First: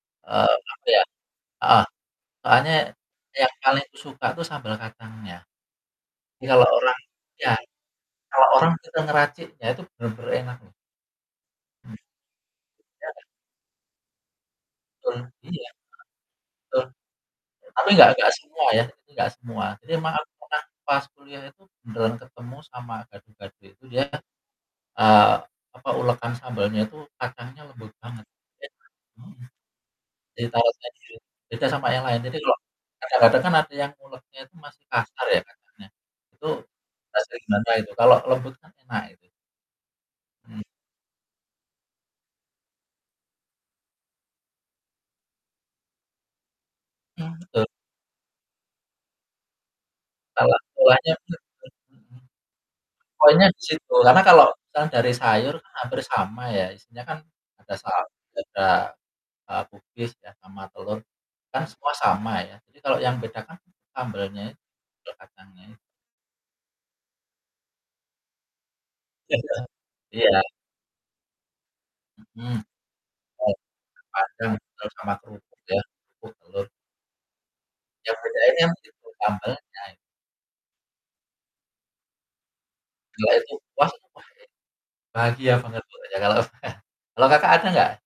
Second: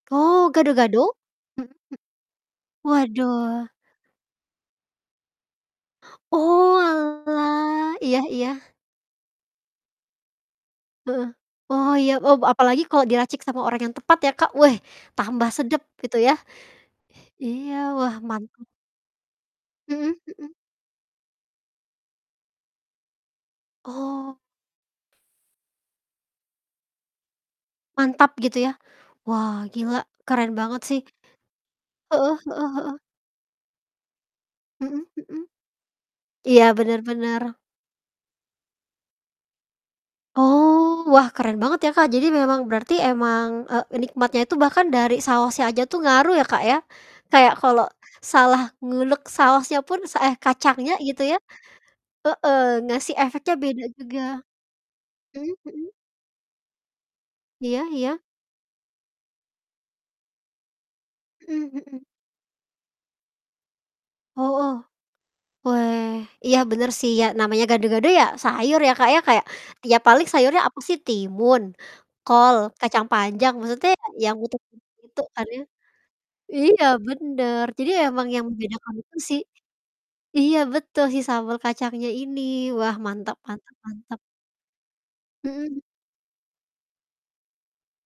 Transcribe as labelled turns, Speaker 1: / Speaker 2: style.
Speaker 1: Oh,
Speaker 2: Eee, apa ya.
Speaker 1: gado-gado? Mhm.
Speaker 2: Heeh. Soalnya yang
Speaker 1: Waduh
Speaker 2: palingku suka tuh sambal kacangnya. Jadi kalau orang iya,
Speaker 1: Oalah, iya
Speaker 2: kalau orang
Speaker 1: iya.
Speaker 2: suka ngeraciknya itu benar-benar enak.
Speaker 1: Heeh. Oh,
Speaker 2: Mhm.
Speaker 1: iya, Oh, b apalagi kalau
Speaker 2: Iya kan?
Speaker 1: diracik sama orang yang tepat ya, Kak, weh,
Speaker 2: Betul.
Speaker 1: tambah
Speaker 2: Iya. Heeh.
Speaker 1: sedap gitu yah.
Speaker 2: Betul.
Speaker 1: I iya
Speaker 2: Tapi enggak
Speaker 1: wah
Speaker 2: enggak
Speaker 1: mantap.
Speaker 2: semua ya, enggak semua, tapi emang
Speaker 1: Mhm
Speaker 2: aku
Speaker 1: mhm.
Speaker 2: pernah pas kuliah itu benaran ketemu sama gado-gado itu dia,
Speaker 1: Oh.
Speaker 2: eee, apa, ulekan sambalnya itu kacangnya lembut banget.
Speaker 1: Mantap gitu ya.
Speaker 2: Beda, mhm.
Speaker 1: Wah, gila
Speaker 2: Jadi
Speaker 1: keren banget
Speaker 2: saosnya
Speaker 1: sih.
Speaker 2: dia beda sama yang lain,
Speaker 1: Heeh
Speaker 2: jadi kalau
Speaker 1: heeh heeh.
Speaker 2: kadang-kadang kan ada yang nguleknya itu masih
Speaker 1: Mhm
Speaker 2: kasar ya
Speaker 1: mhm.
Speaker 2: kacangnya, itu
Speaker 1: Iya benar
Speaker 2: rasanya
Speaker 1: benar.
Speaker 2: gimana gitu, kalau lembut kan enak itu. Mhm.
Speaker 1: Oh, wah, keren banget ya, Kak. Jadi memang berarti emang, eee, nikmatnya itu bahkan dari saosnya aja tuh ngaruh ya, Kak, ya,
Speaker 2: Mmm,
Speaker 1: kayak
Speaker 2: betul.
Speaker 1: kalau salah ngulek saosnya pun se eh,
Speaker 2: Kalau
Speaker 1: kacangnya
Speaker 2: kuahnya
Speaker 1: gitu ya
Speaker 2: tuh mhm.
Speaker 1: heeh, ngasih
Speaker 2: Poinnya
Speaker 1: efeknya
Speaker 2: di
Speaker 1: beda
Speaker 2: situ
Speaker 1: juga.
Speaker 2: karena kalau itu kan dari
Speaker 1: Mmm,
Speaker 2: sayur
Speaker 1: mhm.
Speaker 2: hampir sama ya, isinya kan ada
Speaker 1: Iya
Speaker 2: sawi
Speaker 1: iya.
Speaker 2: juga, eee, kubis ya sama telur, itu kan
Speaker 1: Mhm
Speaker 2: semua
Speaker 1: mhm.
Speaker 2: sama ya, jadi kalau yang beda kan sambelnya itu,
Speaker 1: Hooh.
Speaker 2: sambel kacangnya i
Speaker 1: Weh, iya benar sih, ya namanya gado-gado ya sayur ya, Kak, ya
Speaker 2: Ya, iya.
Speaker 1: kayak ti ya paling
Speaker 2: Iya.
Speaker 1: sayurnya apa sih, timun, kol,
Speaker 2: Mhm.
Speaker 1: kacang panjang,
Speaker 2: Kol,
Speaker 1: maksudnya
Speaker 2: kacang
Speaker 1: ya yang
Speaker 2: panjang,
Speaker 1: betu
Speaker 2: telur, sama
Speaker 1: begitu kan
Speaker 2: kerupuk
Speaker 1: ya.
Speaker 2: ya, kerupuk telur.
Speaker 1: Iya benar jadi ya
Speaker 2: Yang
Speaker 1: emang yang
Speaker 2: bedainnya
Speaker 1: membedakan
Speaker 2: justru
Speaker 1: itu sih.
Speaker 2: sambelnya.
Speaker 1: Iya betul si sambal kacangnya ini, wah,
Speaker 2: Gila
Speaker 1: mantap
Speaker 2: itu,
Speaker 1: mantap
Speaker 2: wah, itu
Speaker 1: mantap.
Speaker 2: pasti bahagia
Speaker 1: Mhm.
Speaker 2: banget pokoknya kalau saya. Kalau Kakak ada enggak?